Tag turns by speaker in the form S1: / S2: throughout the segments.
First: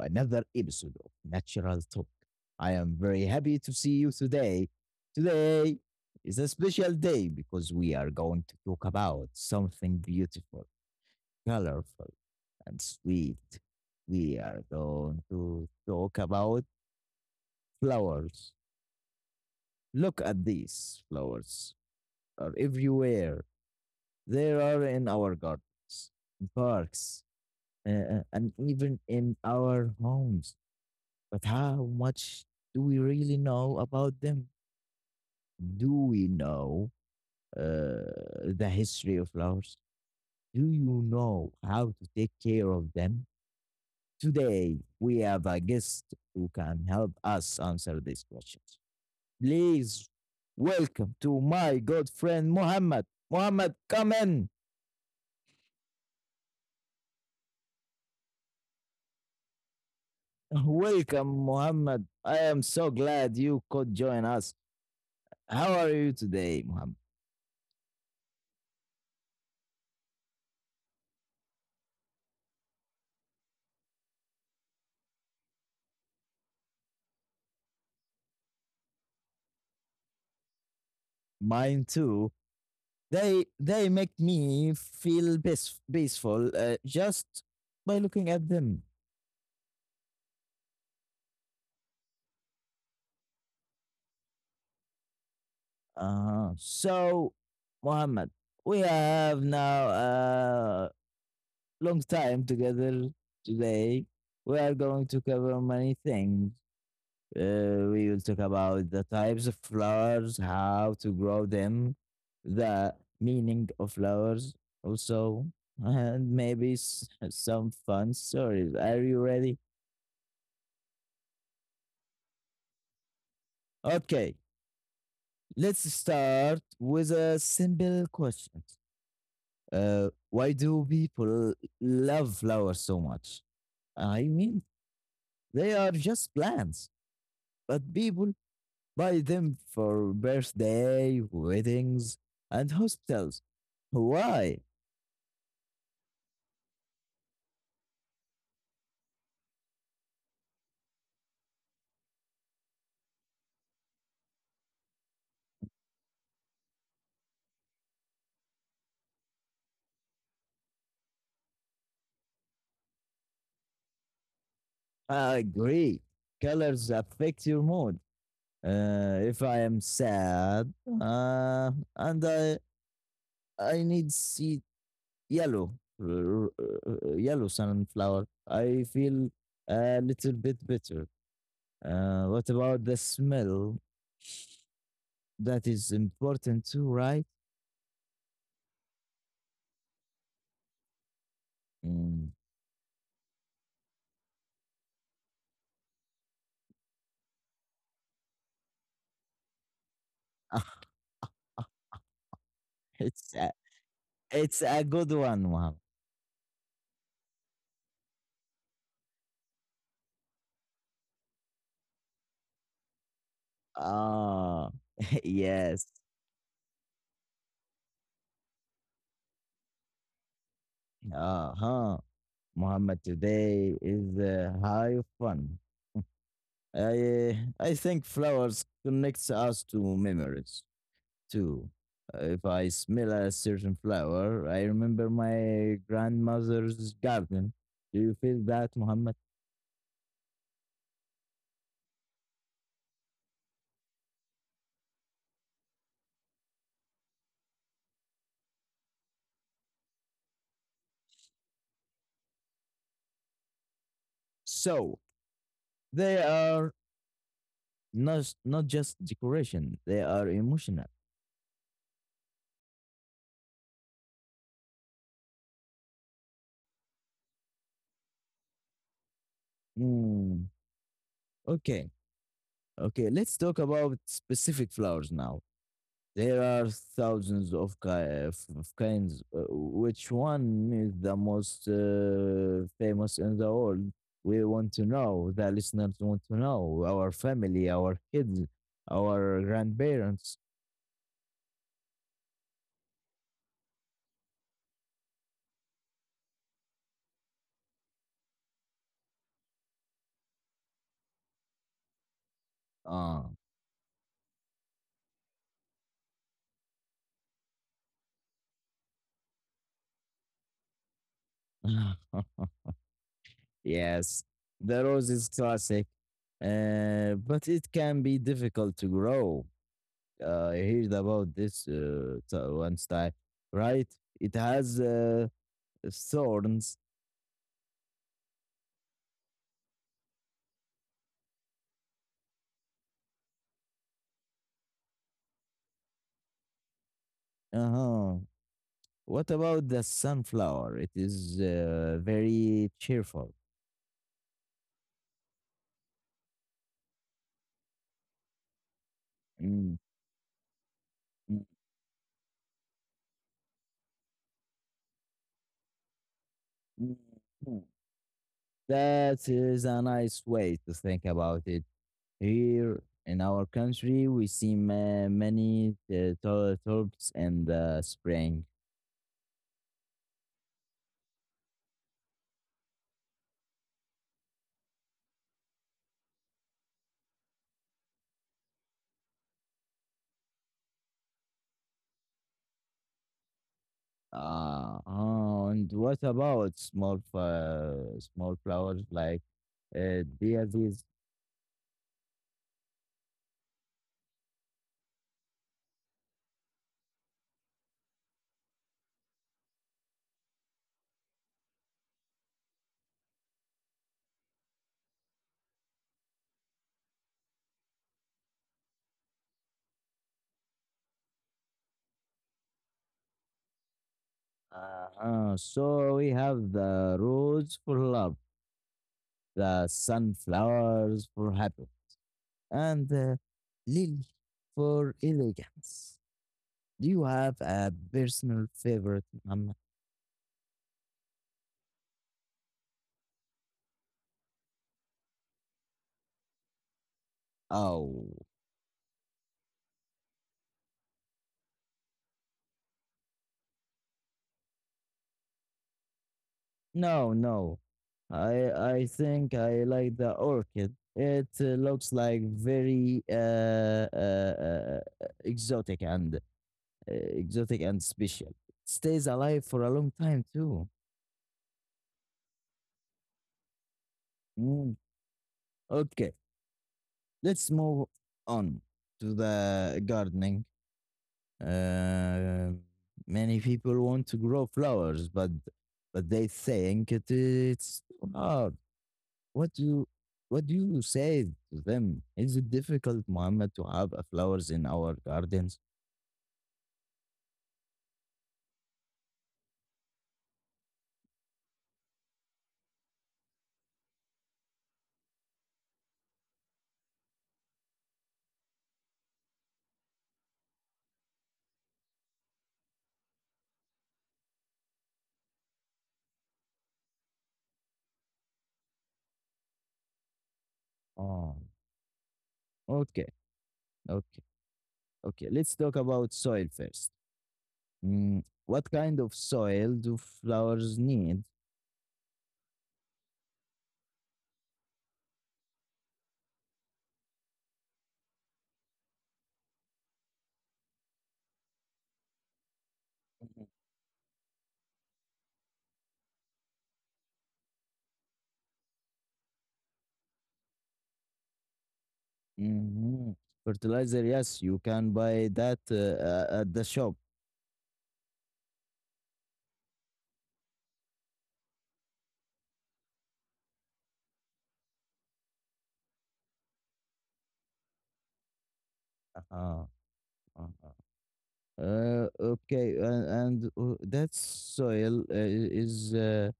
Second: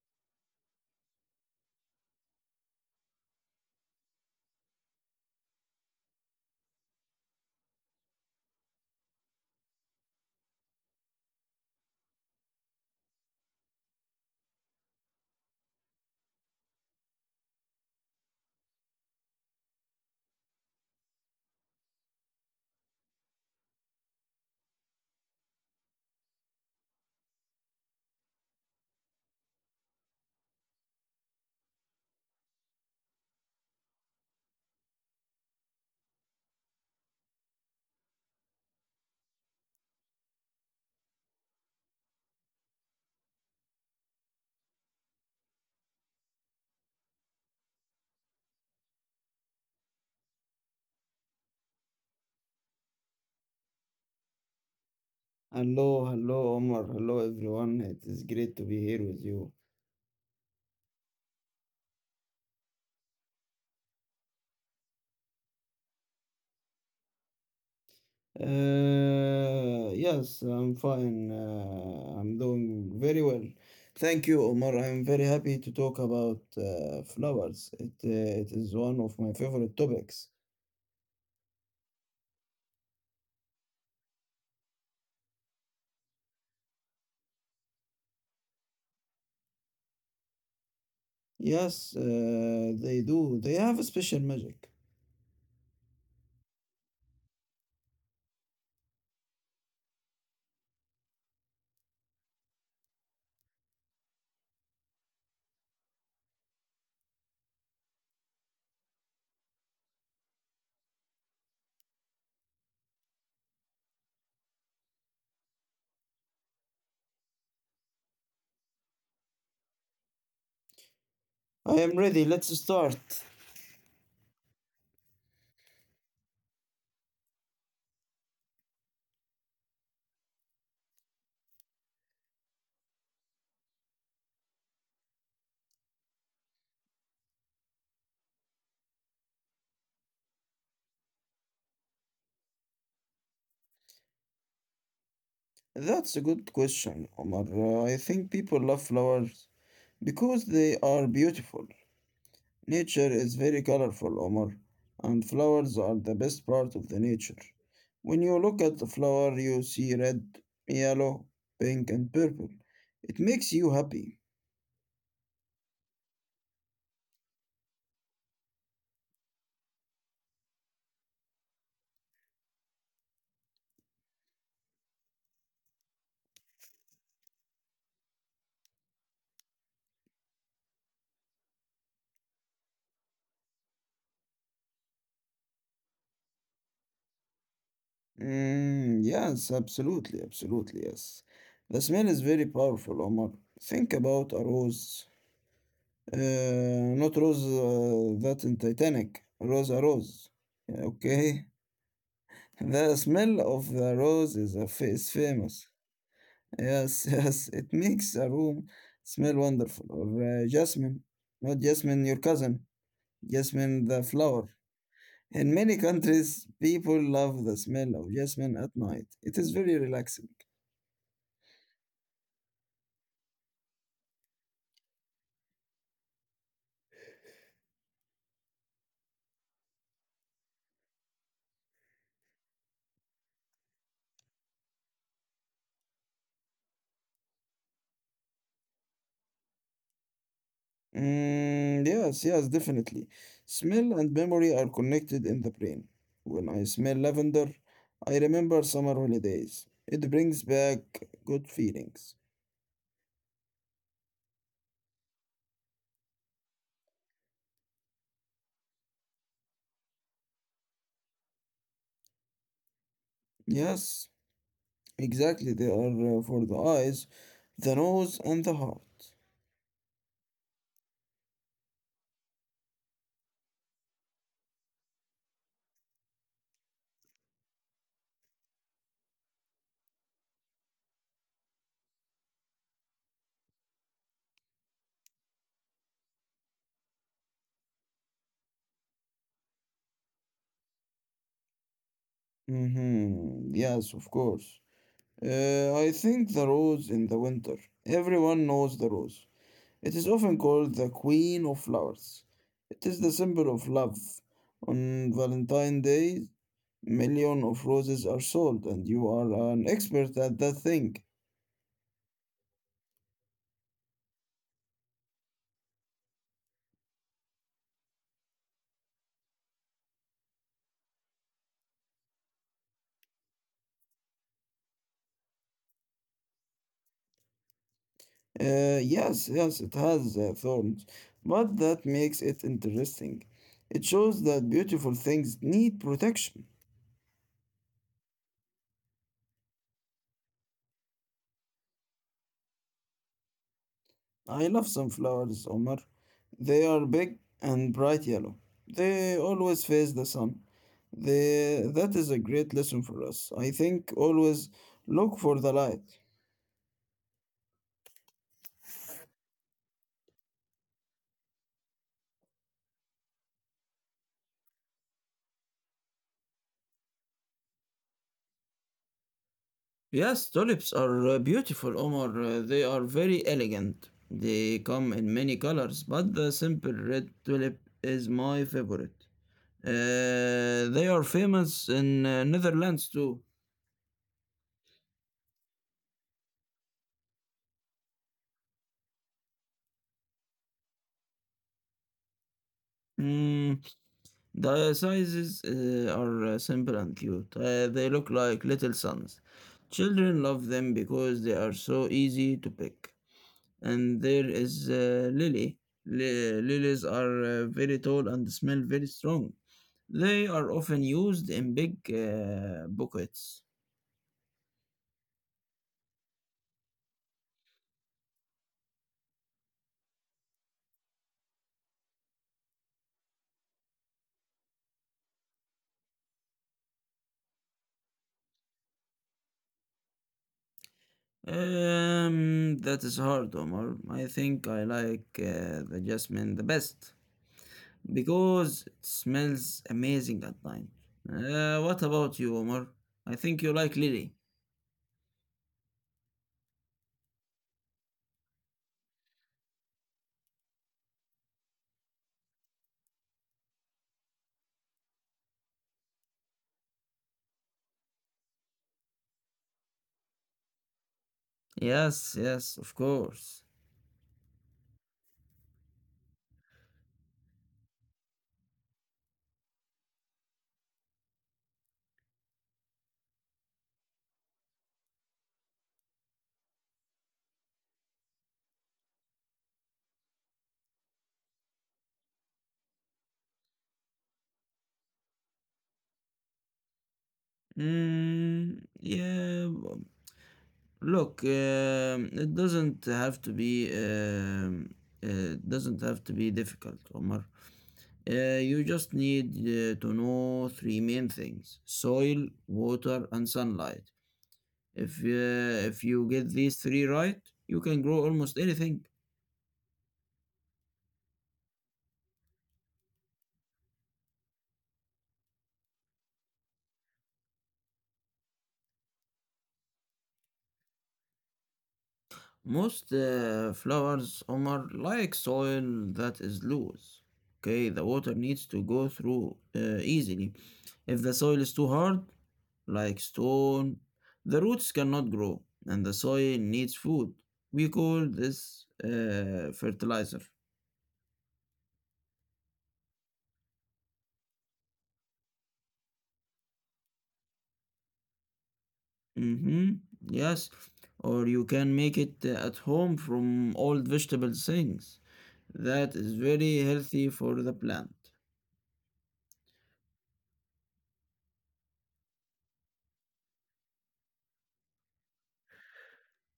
S1: another episode of Natural Talk. I am very happy to see you today. Today is a special day because we are going to talk about something beautiful, colorful, and sweet. We are going to talk about flowers. Look at these flowers are everywhere. They are in our gardens, in parks, and even in our homes. But how much do we really know about them? Do we know the history of flowers? Do you know how to take care of them? Today, we have a guest who can help us answer these questions. Please welcome to my good friend Muhammad. Muhammad, come in.
S2: Hello, hello, Omar. Hello, everyone. It is great to be here with you.
S1: Welcome, Muhammad. I am so glad you could join us. How are you today, Muhammad?
S2: Yes, I'm fine. I'm doing very well. Thank you, Omar. I'm very happy to talk about flowers. It is one of my favorite topics.
S1: Mine too. They make me feel peace, peaceful just by looking at them.
S2: Yes, they do. They have a special magic.
S1: So, Mohammed, we have now a long time together today. We are going to cover many things. We will talk about the types of flowers, how to grow them, the meaning of flowers, also, and maybe some fun stories. Are you ready?
S2: I am ready. Let's start.
S1: Okay. Let's start with a simple question. Why do people love flowers so much? I mean, they are just plants, but people buy them for birthday, weddings, and hospitals. Why?
S2: That's a good question, Omar. I think people love flowers because they are beautiful. Nature is very colorful, Omar, and flowers are the best part of the nature. When you look at the flower, you see red, yellow, pink, and purple. It makes you happy.
S1: I agree. Colors affect your mood. If I am sad and I need see yellow yellow sunflower I feel a little bit better. What about the smell? That is important too, right?
S2: Yes, absolutely, absolutely, yes. The smell is
S1: Mm.
S2: very powerful, Omar. Think about a rose. Uh, Not rose that in Titanic. Rose a rose.
S1: Ah,
S2: Okay. The
S1: it's
S2: smell
S1: a,
S2: of the rose is, a
S1: it's a
S2: fa- is
S1: good one,
S2: famous.
S1: Muhammad.
S2: Yes, yes, it makes a room smell wonderful. Or jasmine, not jasmine, your cousin, jasmine, the flower.
S1: Ah.
S2: In many
S1: Yes.
S2: countries, people love the smell of jasmine at night. It is very relaxing.
S1: Uh-huh. Muhammad, today is high of fun. I I think flowers connects us to memories too. If I smell a certain flower, I remember my grandmother's garden. Do you feel that, Muhammad?
S2: Mm, yes, yes, definitely. Smell and memory are connected in the brain. When I smell lavender, I remember summer holidays. It brings back good feelings.
S1: So they are not just decoration; they are emotional.
S2: Yes, exactly. They are for the eyes, the nose, and the heart.
S1: Mm. Okay, okay. Let's talk about specific flowers now. There are thousands of, ki- of kinds. Which one is the most famous in the world? We want to know. The listeners want to know. Our family, our kids, our grandparents.
S2: Mm-hmm. Yes, of course. I think the rose in the winter. Everyone knows the rose. It is often called the queen of flowers. It is the
S1: Ah.
S2: symbol of love. On Valentine's Day, million of roses are sold, and you are an expert at that thing.
S1: Yes, the rose is classic, but it can be difficult to grow. I heard about this once time, right? It has thorns.
S2: Yes, yes, it has thorns, but that makes it interesting. It shows that beautiful things need protection.
S1: Uh huh. What about the sunflower? It is very cheerful.
S2: I love sunflowers, Omar. They are big and bright yellow. They always
S1: Mm,
S2: face the sun.
S1: mm,
S2: That is a great lesson for us. I think always look for the light.
S1: mm, mm. That is a nice way to think about it. Here in our country, we see many tulips in the spring.
S2: Yes, tulips are beautiful, Omar. They are very elegant. They come in many colors, but the simple red tulip is my favorite. They are famous in Netherlands too.
S1: Oh, and what about small small flowers like daisies?
S2: Hmm, The sizes are simple and cute. They look like little suns. Children love them because they are so easy to pick. And there is lily. Lilies are very tall and smell very strong. They are often used in big buckets.
S1: So we have the rose for love, the sunflowers for happiness. And Lily, for elegance, do you have a personal favorite?
S2: That is hard, Omar. I think I like the jasmine the best.
S1: Oh,
S2: Because it smells amazing at night. What about you, Omar? I think you like Lily.
S1: no, no. I think I like the orchid. It looks like very exotic and special. Stays alive for a long time too.
S2: Yes, yes, of course.
S1: Mm. Okay, let's move on to the gardening. Uh, many people want to grow flowers, but they think it's too hard. What do you what do you say to them? Is it difficult, Mohammed, to have flowers in our gardens?
S2: Mm, yeah, look, it doesn't have to be difficult, Omar. You just need to know three main things: soil, water, and sunlight. If you get these three right, you can grow almost anything.
S1: Oh, okay, okay, okay. Let's talk about soil first. Mm, what kind of soil do flowers need?
S2: Most flowers are like soil that is loose. Okay, the water needs to go through easily. If the soil is too hard, like stone, the roots cannot grow, and the soil needs food. We call this fertilizer.
S1: Mhm. Fertilizer, yes, you can buy that at the shop.
S2: Mm-hmm. Yes, or you can make it at home from old vegetable things. That is very healthy for the plant.
S1: Uh-huh. Uh-huh. Okay, and that soil is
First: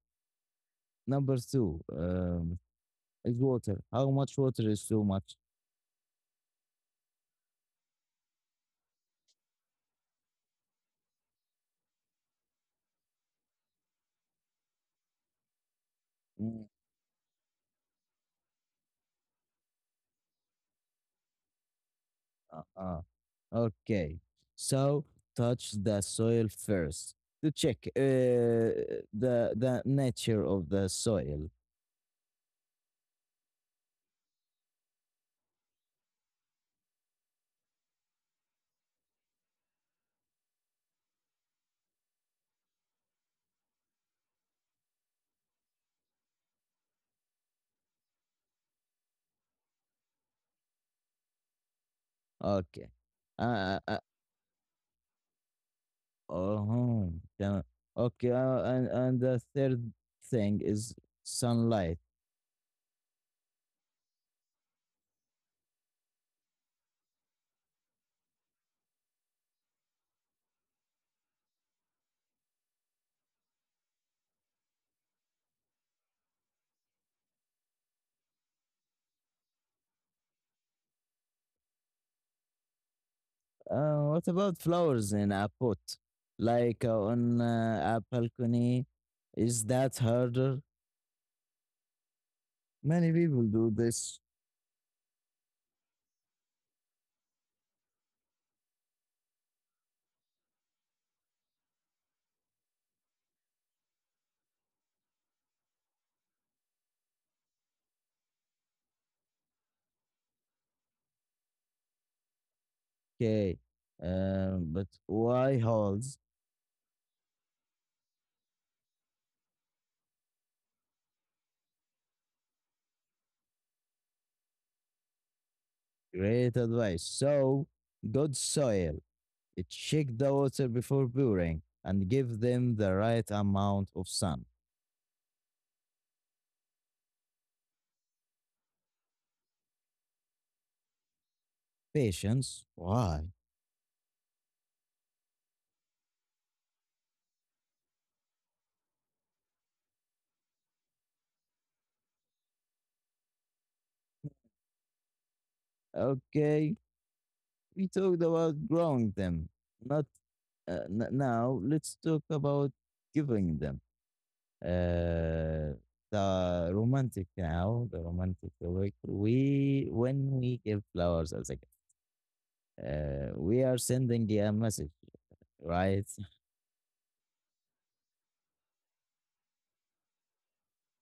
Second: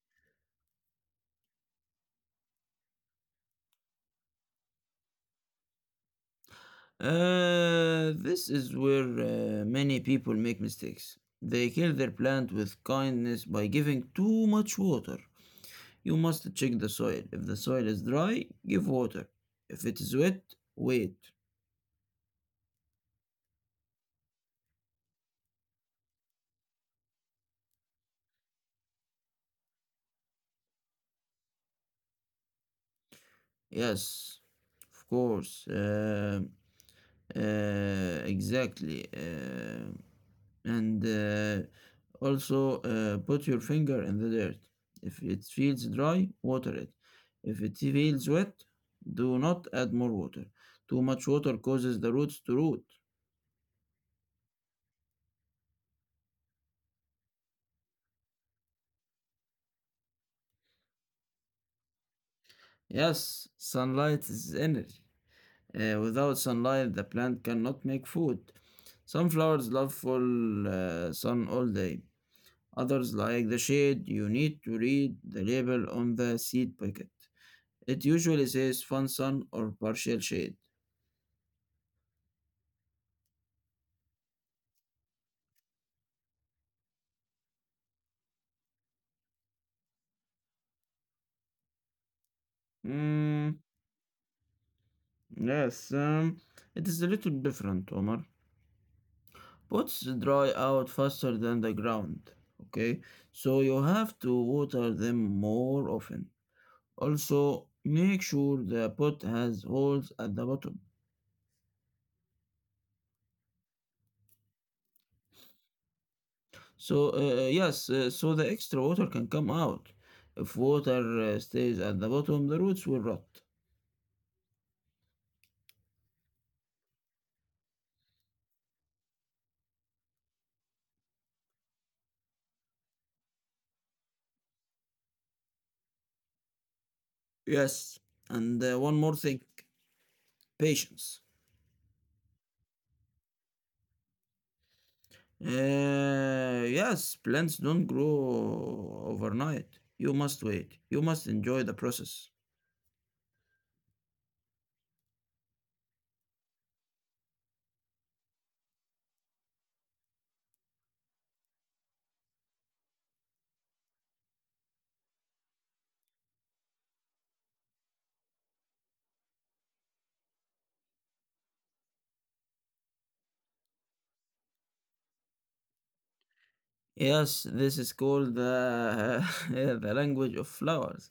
S1: number two. Is water. How much water is too much?
S2: This is where many people make mistakes. They kill their plant with kindness by giving too much water. You must
S1: Mm,
S2: check the soil. If the soil is dry, give water. If it is wet, wait.
S1: uh, uh, okay, so touch the soil first to check the nature of the soil.
S2: Yes, of course. Exactly. And also put your finger in the dirt. If it feels dry, water it. If it feels wet, do not add more water. Too much water causes the roots to root.
S1: Okay. Uh, uh, oh, yeah. Okay. And the third thing is sunlight.
S2: Yes, sunlight is energy. Without sunlight, the plant cannot make food. Sunflowers love full sun all day. Others, like the shade, you need to read the label on the seed packet. It usually says fun sun or partial shade.
S1: What about flowers in a pot, like on a balcony? Is that harder? Many people
S2: Hmm,
S1: do this.
S2: yes, it is a little different, Omar. Pots dry out faster than the ground, okay? So you have to water them more often. Also, make sure the pot has holes at the bottom.
S1: Okay, but why holds?
S2: So, yes, the extra water can come out. If water stays at the bottom, the roots will rot.
S1: Great advice. So, good soil. Check the water before pouring and give them the right amount of sun.
S2: Yes, and one more thing, patience.
S1: Patience. Why?
S2: Yes, plants don't grow overnight. You must wait. You must enjoy the process.
S1: Okay, we talked about growing them. Not now. Let's talk about giving them. uh, the romantic way, we when we give flowers as a gift, we are sending a message, right?
S2: Yes, this is called the, the language of flowers.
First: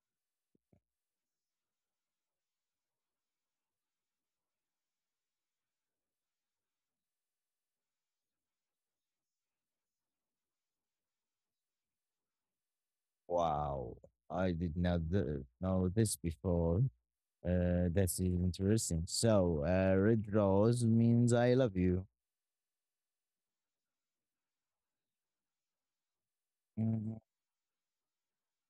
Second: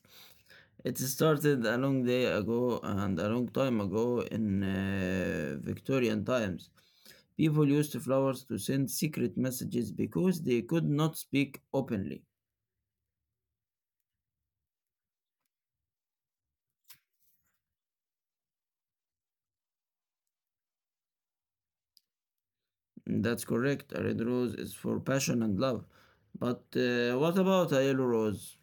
S2: It started a long time ago in Victorian times. People used flowers to send secret messages because they could not speak openly.
S1: Wow, I did not know this before. That's interesting. So, red rose means I love you.
S2: That's correct. A red rose is for passion and love. But
S1: Mhm.
S2: what about a yellow rose?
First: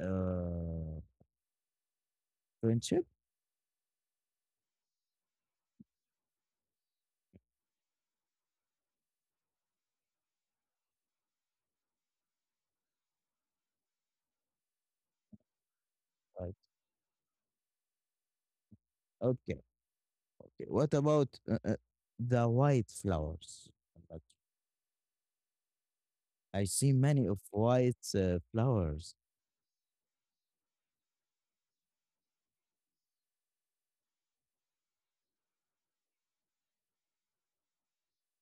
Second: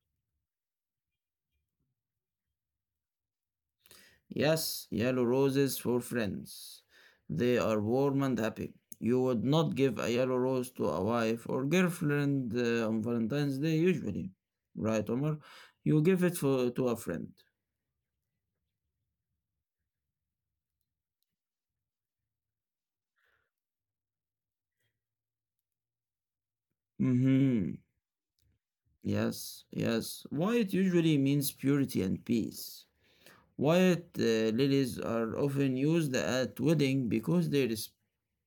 S1: Uh, Friendship,
S2: Yes, yellow roses for friends. They are warm and happy. You would not give a yellow rose to a wife or girlfriend on Valentine's Day usually. Right, Omar? You give it
S1: right?
S2: for, to a friend.
S1: Okay, okay. What about the white flowers? Like, I see many of
S2: Mm-hmm.
S1: white flowers
S2: Yes, yes. White usually means purity and peace. White lilies are often used at wedding because they respect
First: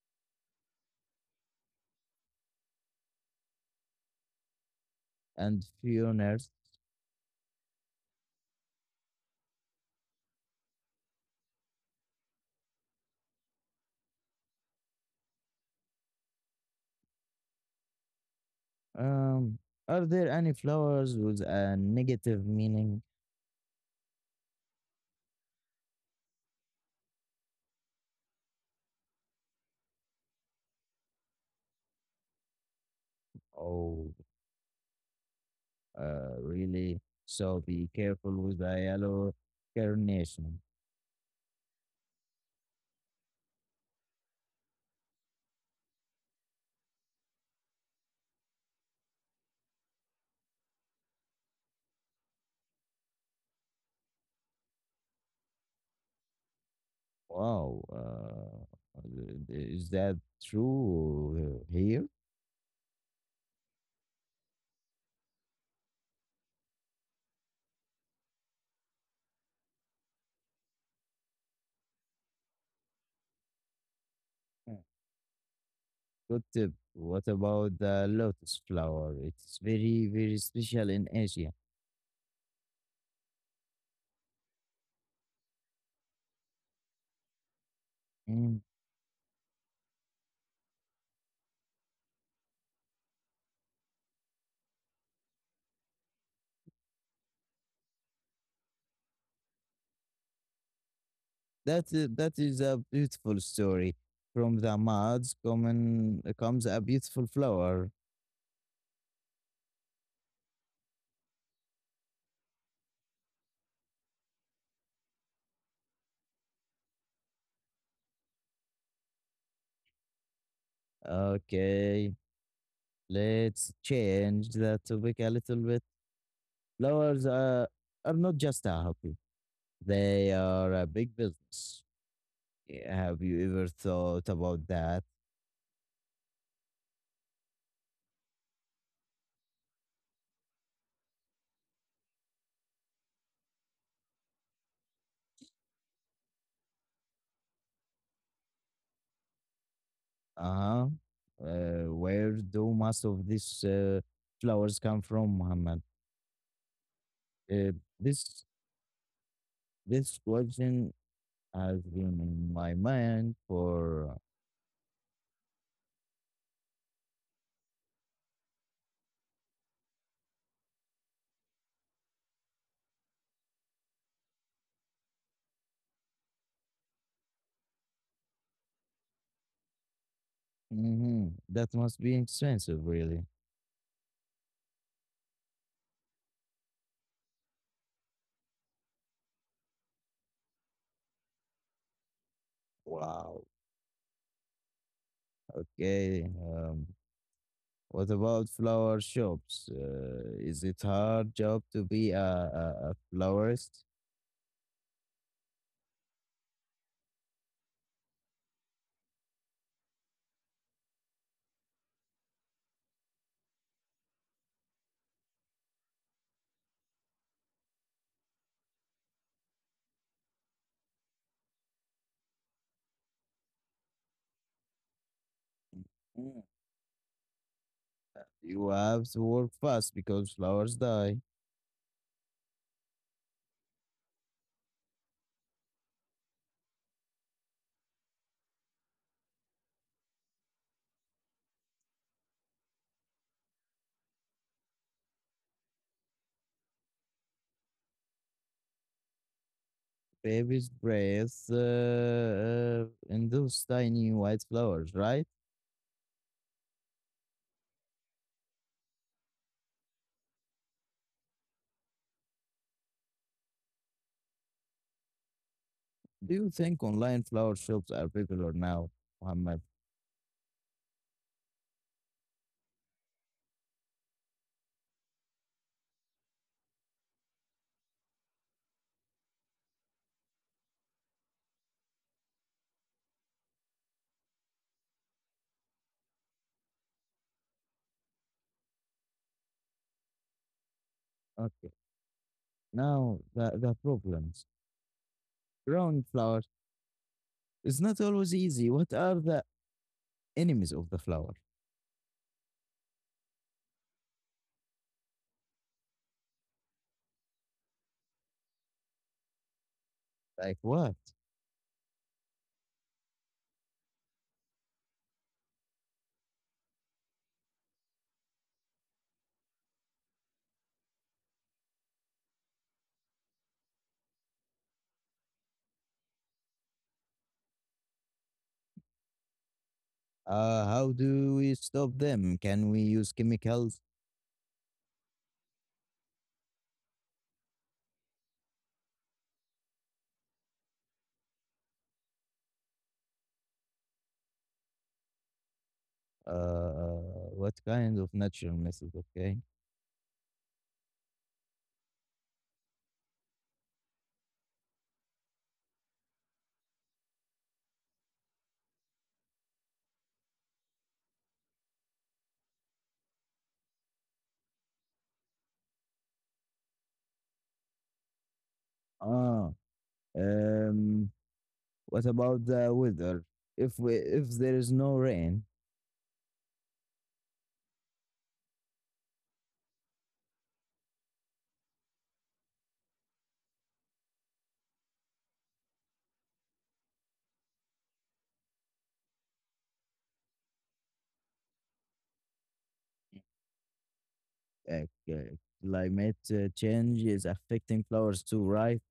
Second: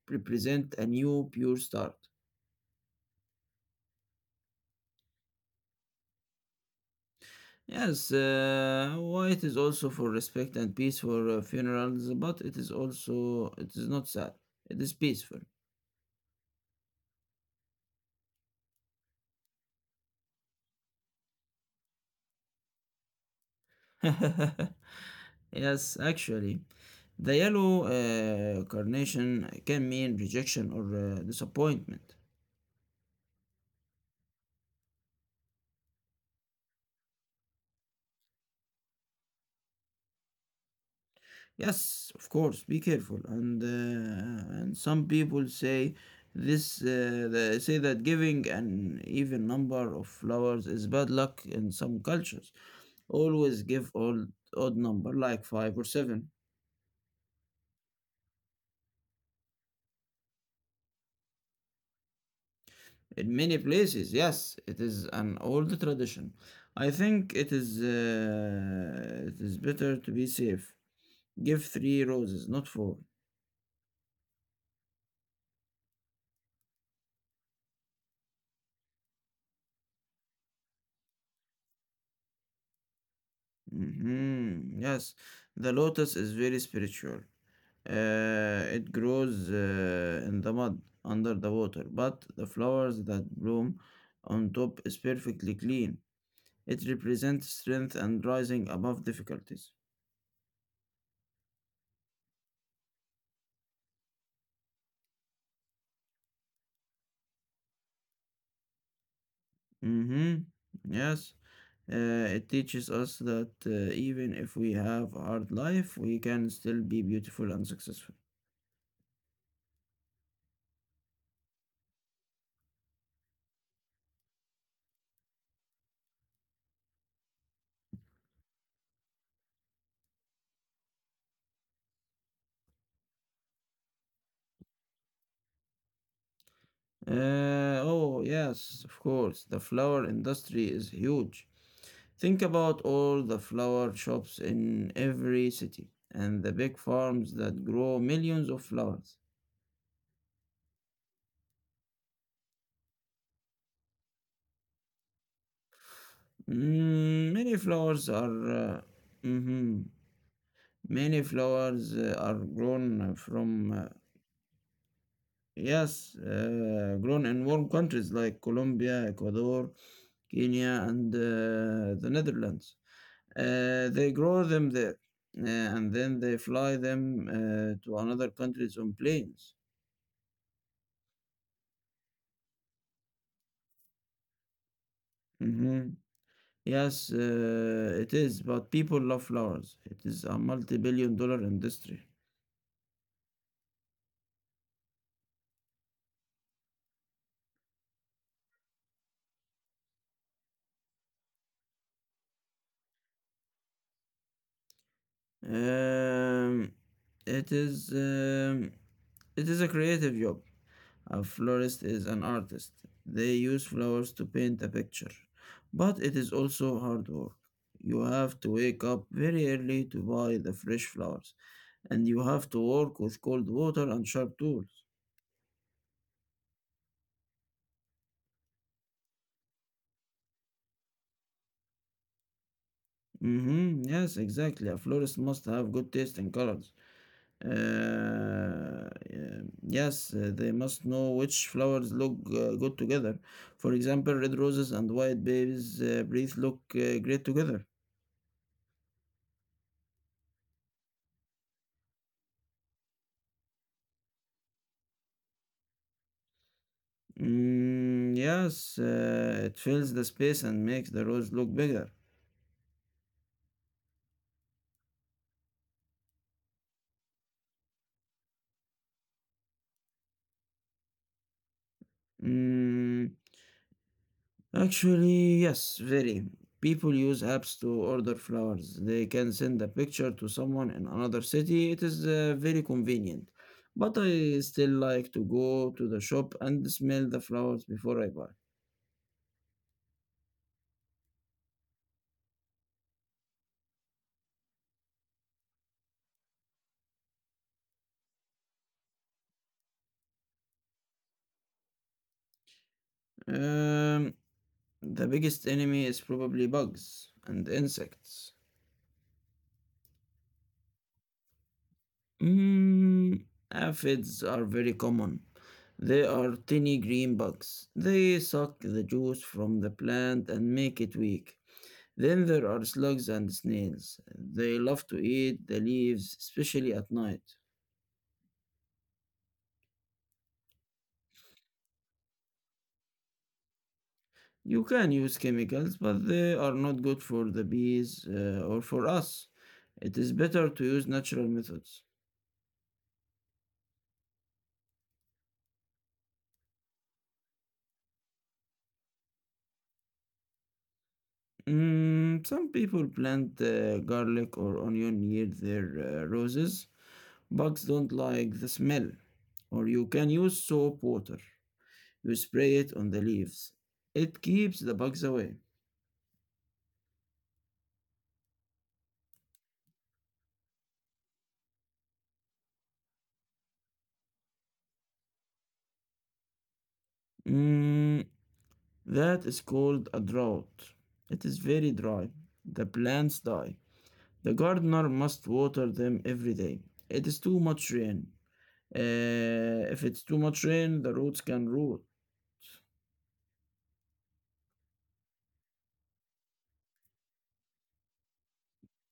S2: represent a new pure start.
S1: and funerals.
S2: Yes, white is also for respect and peace for funerals, but it is also it is not sad. It is peaceful.
S1: Um, are there any flowers with a negative meaning?
S2: yes, actually, the yellow carnation can mean rejection or disappointment.
S1: Oh, really? So be careful with the yellow carnation.
S2: Yes, of course, be careful. And some people say this they say that giving an even number of flowers is bad luck in some cultures. Always give odd number like 5 or 7.
S1: Wow, is that true here?
S2: In many places, yes, it is an old tradition. I think it is better to be safe. Give 3 roses, not 4.
S1: Yeah. Good tip. What about the lotus flower? It's very, very special in Asia.
S2: Mhm, yes, the lotus is very spiritual.
S1: Mm.
S2: It grows in the mud under the water, but the flowers that bloom on top is perfectly clean. It represents strength and rising above difficulties.
S1: That is a beautiful story. From the muds common comes a beautiful flower.
S2: Mm-hmm. Yes. Uh, it teaches us that even if we have a hard life, we can still be beautiful and successful.
S1: Okay, let's change the topic a little bit. Flowers are not just a hobby, they are a big business. Yeah, have you ever thought about that?
S2: Oh, yes, of course. The flower industry is huge. Think about all the flower shops in every city and the big farms that grow millions of flowers.
S1: Uh-huh. Where do most of these flowers come from, Muhammad?
S2: Mm, many
S1: Uh,
S2: flowers are.
S1: this
S2: Uh, mm-hmm.
S1: this question
S2: Many
S1: has
S2: flowers
S1: been
S2: are
S1: in my
S2: grown
S1: mind
S2: from
S1: for—
S2: Yes, grown in warm countries like Colombia, Ecuador, Kenya, and the Netherlands. They grow them there, and then they fly them to another countries on planes.
S1: Mhm, that must be expensive, really.
S2: hmm Yes, it is, but people love flowers. It is a multi-billion dollar industry.
S1: Wow. Okay. What about flower shops? Is it hard job to be a florist?
S2: Um, it is um, it is a creative job. A florist is an artist. They use flowers to paint a picture. But it is also hard work. You have to wake up very early to buy the fresh flowers, and you have to work with cold water and sharp tools.
S1: Mm. You have to work fast because flowers die.
S2: Mm-hmm. Yes, exactly. A florist must have good taste in colors. Yeah, yes, they must know which flowers look good together. For example, red roses and white babies' breath look great together.
S1: Babies breathe in those tiny white flowers, right?
S2: Yes, it fills the space and makes the roads look bigger.
S1: Do you think online flower shops are popular now, Muhammad?
S2: Mm, actually, yes, very. People use apps to order flowers. They can send a picture to someone in another city. It is very convenient. But I still like to go to the shop and smell the flowers before I buy.
S1: Okay. Now, the problems. Growing flowers is not always easy. What are the enemies of the flower?
S2: Um, the biggest enemy is probably bugs and insects.
S1: Like what?
S2: Mm, Aphids are very common. They are tiny green bugs. They suck the juice from the plant and make it weak. Then there are slugs and snails. They love to eat the leaves, especially at night.
S1: How do we stop them? Can we use chemicals?
S2: You can use chemicals, but they are not good for the bees or for us. It is better to use natural methods.
S1: What kind of natural methods? Okay.
S2: Some people plant garlic or onion near their roses. Bugs don't like the smell. Or you can use soap water. You spray it on the leaves. It keeps the bugs away.
S1: Ah, um, what about the weather? If there is no rain,
S2: Mm, that is called a drought. It is very dry. The plants die. The gardener must water them every day. It is too much rain. If it's too much rain, the roots can rot.
S1: uh, c- climate change is affecting flowers too, right?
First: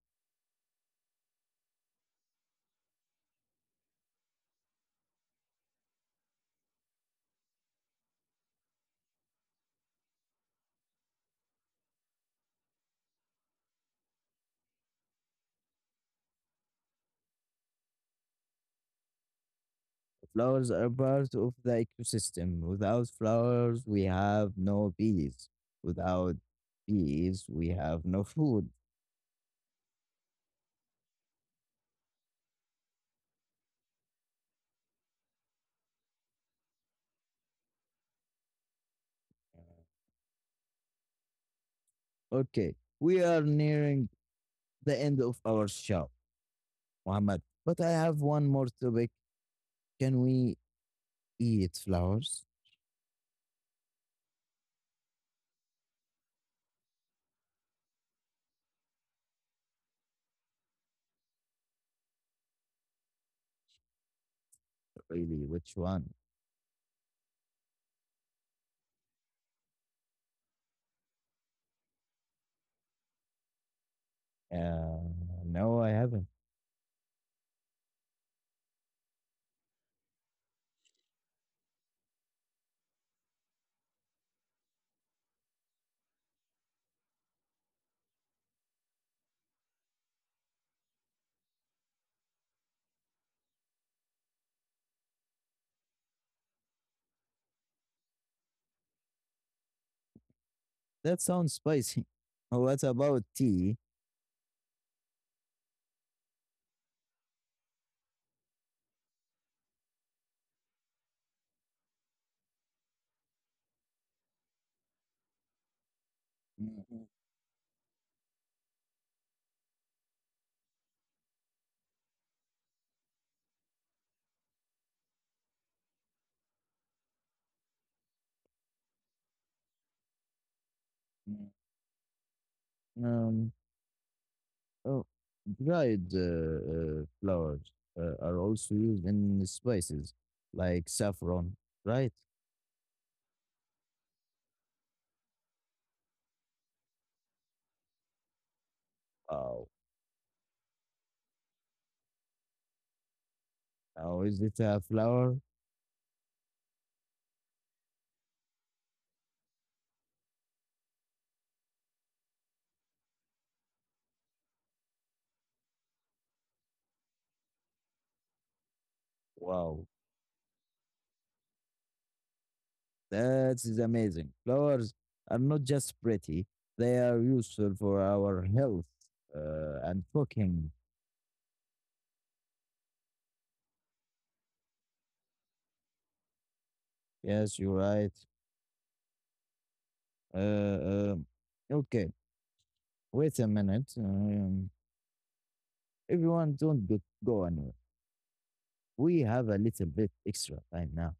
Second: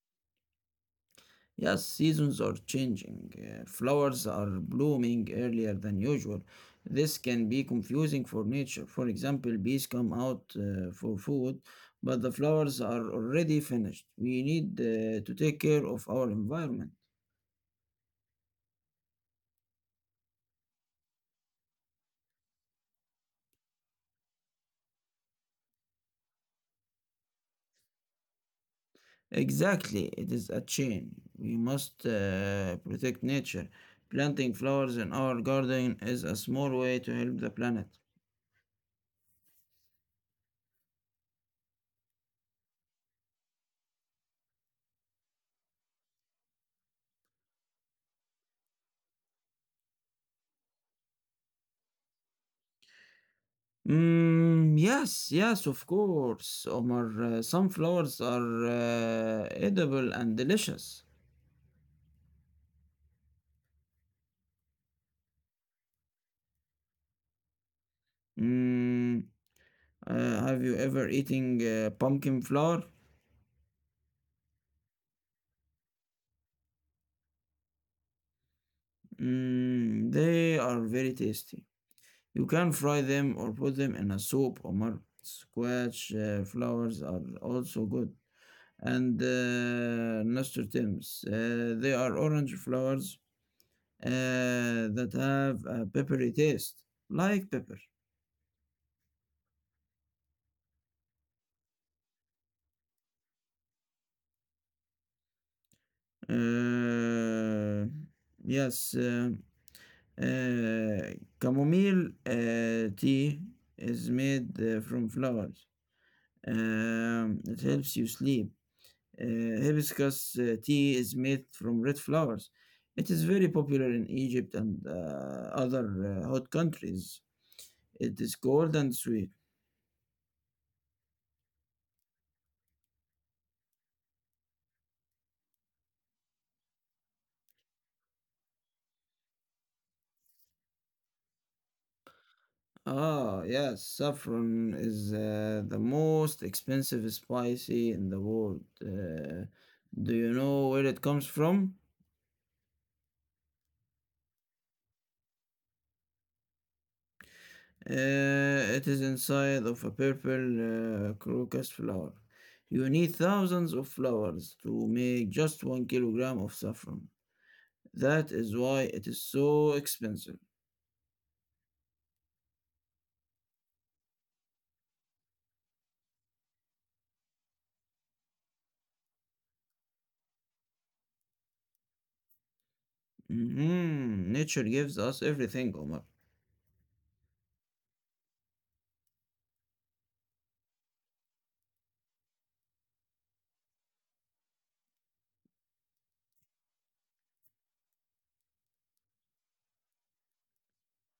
S2: Yes, seasons are changing. Flowers are blooming earlier than usual. This can be confusing for nature. For example, bees come out for food, but the flowers are already finished. We need to take care of our environment.
S1: Flowers are part of the ecosystem. Without flowers, we have no bees. Without bees, we have no food.
S2: Exactly, it is a chain. We must protect nature. Planting flowers in our garden is a small way to help the planet.
S1: Okay, we are nearing the end of our show. Muhammad, but I have one more topic. Can we eat flowers?
S2: Yes, yes, of course, Omar. Sunflowers are edible and delicious.
S1: Really? Which one?
S2: Mm, uh, have you ever eaten pumpkin flour?
S1: Uh, no, I haven't.
S2: They are very tasty. You can fry them or put them in a soup, Omar. Squash flowers are also good. And nasturtiums, they are orange flowers that have a peppery taste, like pepper.
S1: That sounds spicy. What about tea?
S2: Uh, yes, uh, chamomile tea is made from flowers. It helps you sleep. Hibiscus tea is made from red flowers. It is very popular in Egypt and other hot countries. It is cold and sweet.
S1: Um, oh, dried flowers are also used in spices like saffron, right?
S2: Ah, yes, saffron is the most expensive spicy in the world.
S1: Wow.
S2: Do you know where it comes from?
S1: How is it a flower?
S2: Uh, it is inside of a purple crocus flower. You need thousands of flowers to make just 1 kilogram of saffron. That is why it is so
S1: Wow.
S2: expensive.
S1: That is amazing. Flowers are not just pretty, they are useful for our health and cooking.
S2: Nature gives us everything, Omar.
S1: Yes, you're right. Uh, um, okay, wait a minute. Everyone, don't go anywhere. We have a little bit extra time now.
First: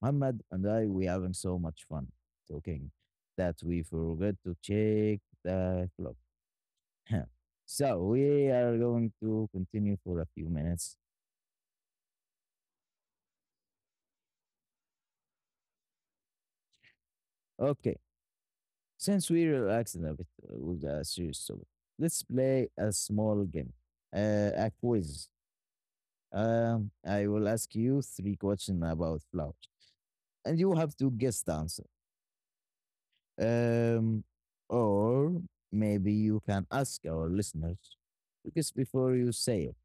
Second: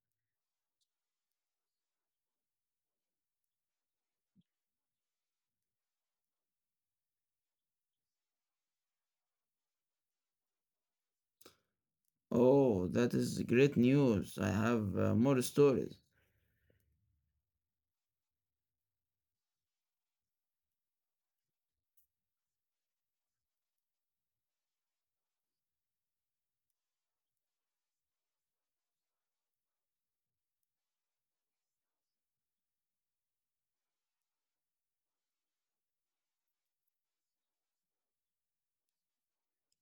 S1: Muhammad and I, we having so much fun talking that we forgot to check the clock. So we are going to continue for a few minutes.
S2: Oh, that is great news. I have more stories.
S1: Okay, since we relaxed a bit with a serious topic, let's play a small game, a quiz. I will ask you three questions about flowers, and you have to guess the answer. Um, or maybe you can ask our listeners because before you say it.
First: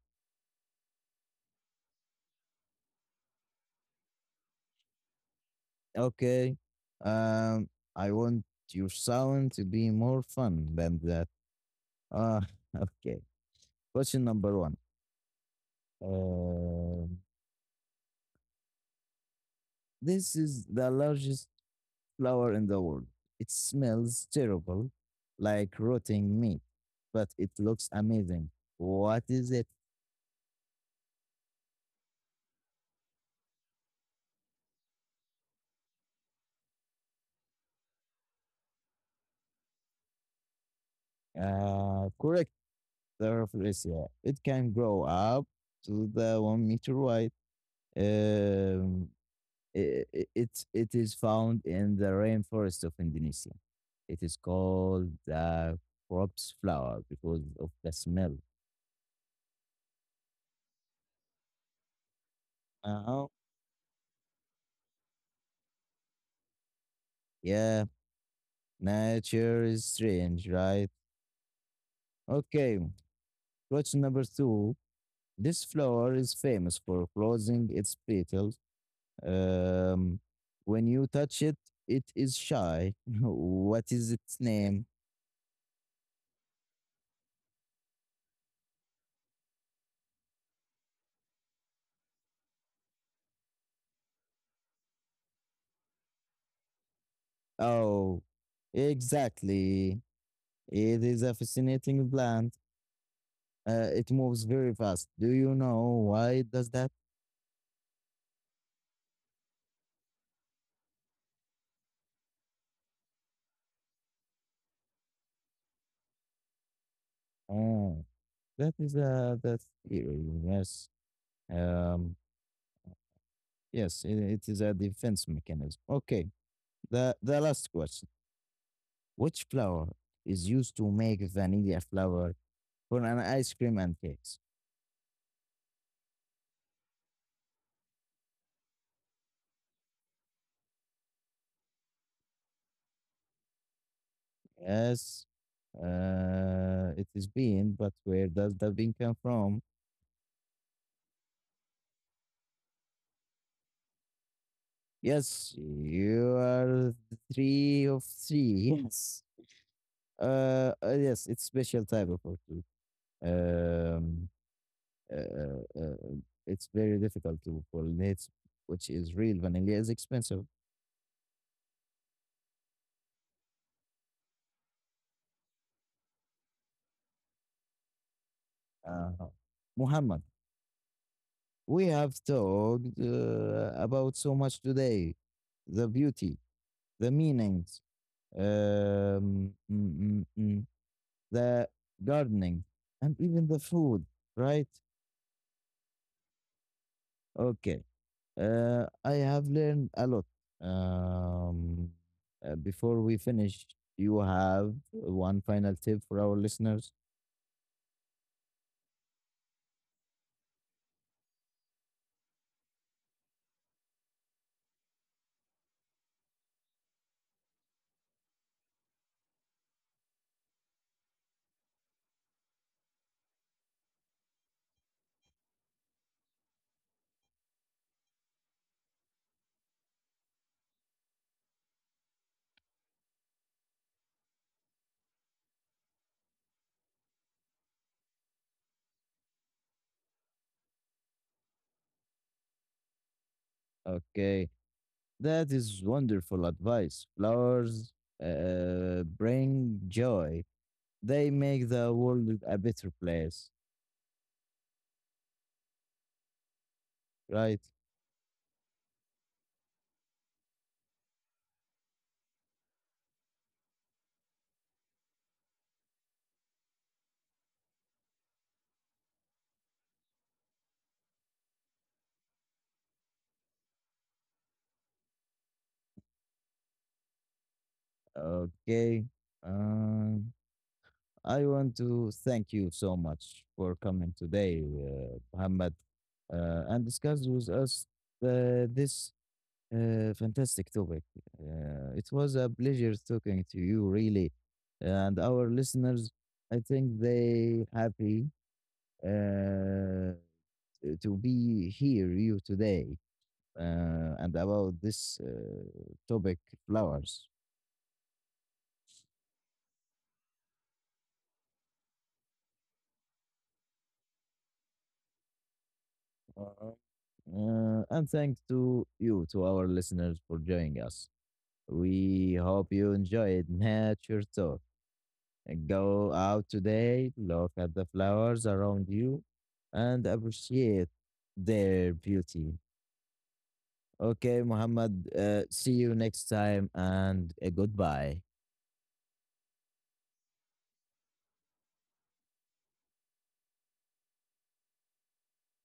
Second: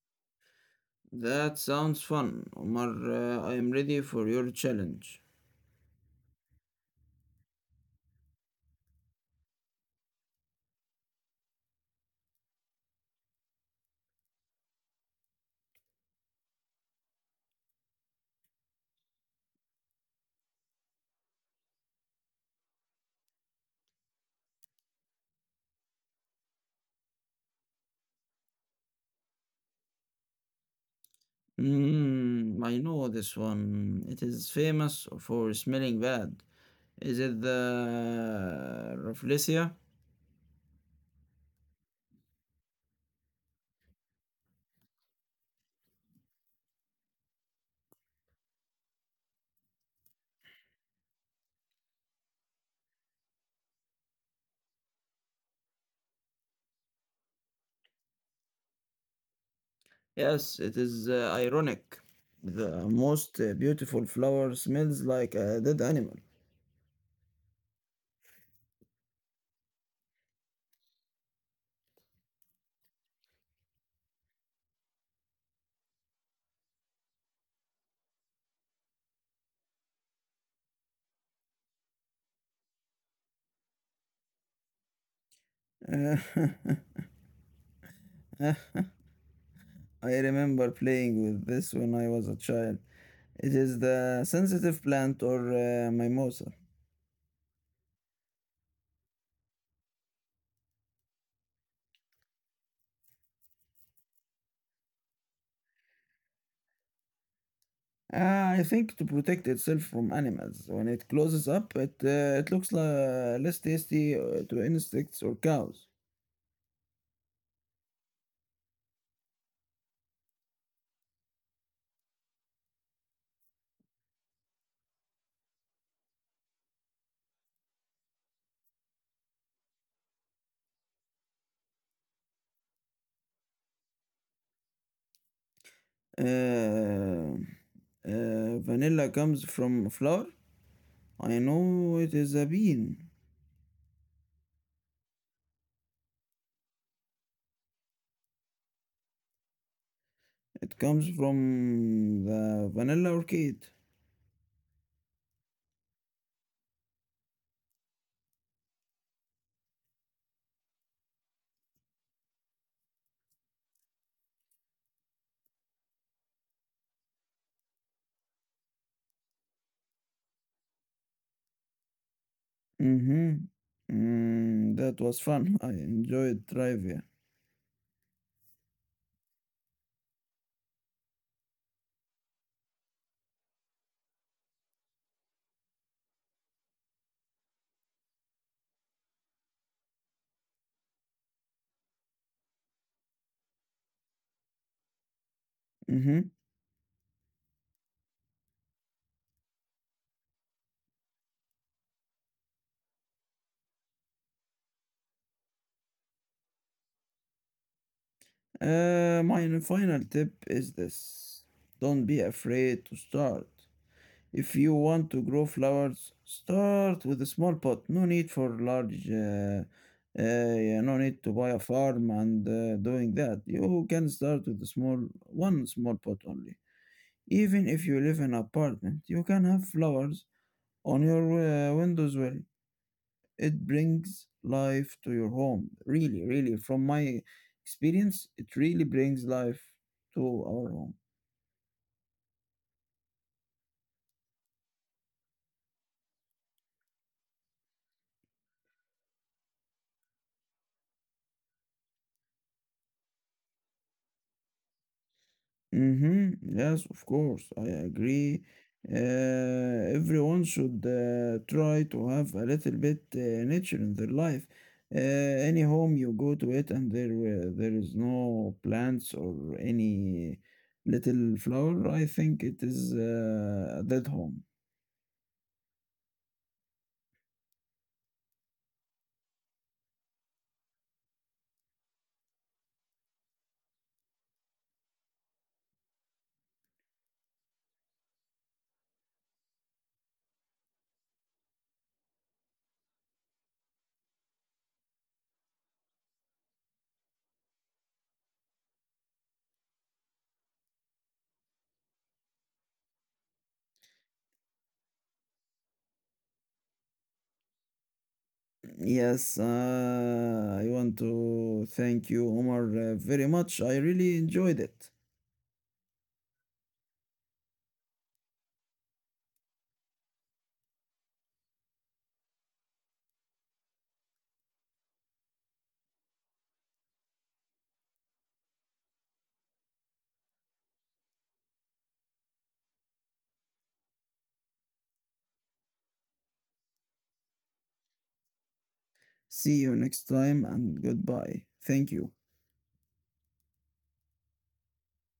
S2: That sounds fun, Omar. I am ready for your challenge.
S1: Okay. Um, I want your sound to be more fun than that. Ah, okay. Question number one. Um, this is the largest flower in the world. It smells terrible, like rotting meat, but it looks amazing. What is it?
S2: I know this one. It is famous for smelling bad. Is it the Rafflesia?
S1: Correct, Theraphysia. It can grow up to the 1 meter wide. Um, i- it is found in the rainforest of Indonesia. It is called the corpse flower because of the smell.
S2: Yes, it is ironic. The
S1: Uh-huh.
S2: most beautiful flower smells like a dead animal.
S1: Yeah, nature is strange, right? Okay, question number two. This flower is famous for closing its petals. Um, when you touch it, it is shy. What is its name?
S2: Uh, I remember playing with this when I was a child. It is the sensitive plant or mimosa.
S1: Oh, exactly. It is a fascinating plant. It moves very fast. Do you know why it does that?
S2: I think to protect itself from animals. When it closes up, it looks less tasty to insects or cows.
S1: Oh, that is a that's eerie. Yes. Um. Yes, it is a defense mechanism. Okay. The last question: Which flower is used to make vanilla flour for an ice cream and cakes?
S2: Uh, Vanilla comes from flower. I know it is a bean.
S1: Yes, it is bean, but where does the bean come from?
S2: It comes from the vanilla orchid.
S1: Yes, you are three of three. Yes. Yes, it's special type of orchid. Um, uh, uh, it's very difficult to pollinate, which is real. Vanilla is expensive.
S2: Mm-hmm. That was fun. I enjoyed trivia.
S1: Uh, Muhammad, we have talked about so much today. The beauty, the meanings, um, mm, mm, mm, the gardening, and even the food, right?
S2: Mm-hmm.
S1: Okay. I have learned a lot. Um, before we finish, you have one final tip for our listeners.
S2: My final tip is this: don't be afraid to start. If you want to grow flowers, start with a small pot. No need to buy a farm and doing that. You can start with a small, one small pot only. Even if you live in an apartment, you can have flowers on your windows well. It brings life to your home. Really, really, from my experience, it really brings life to our home.
S1: Okay. That is wonderful advice. Flowers bring joy, they make the world a better place, right?
S2: Mm-hmm. Yes, of course, I agree. Everyone should try to have a little bit nature in their life. Any home you go to it and there is no plants or any little flower, I think it is a dead home.
S1: Okay. Um, I want to thank you so much for coming today, Muhammad, and discuss with us this fantastic topic. It was a pleasure talking to you, really, and our listeners. I think they happy uh, to be here you today and about this topic flowers.
S2: Yes, I want to thank you, Omar, very much. I really enjoyed it.
S1: Uh, and thanks to you, to our listeners, for joining us. We hope you enjoyed Nature Talk. Go out today, look at the flowers around you, and appreciate their beauty. Okay, Muhammad, see you next time and goodbye.
S2: See you next time and goodbye. Thank you.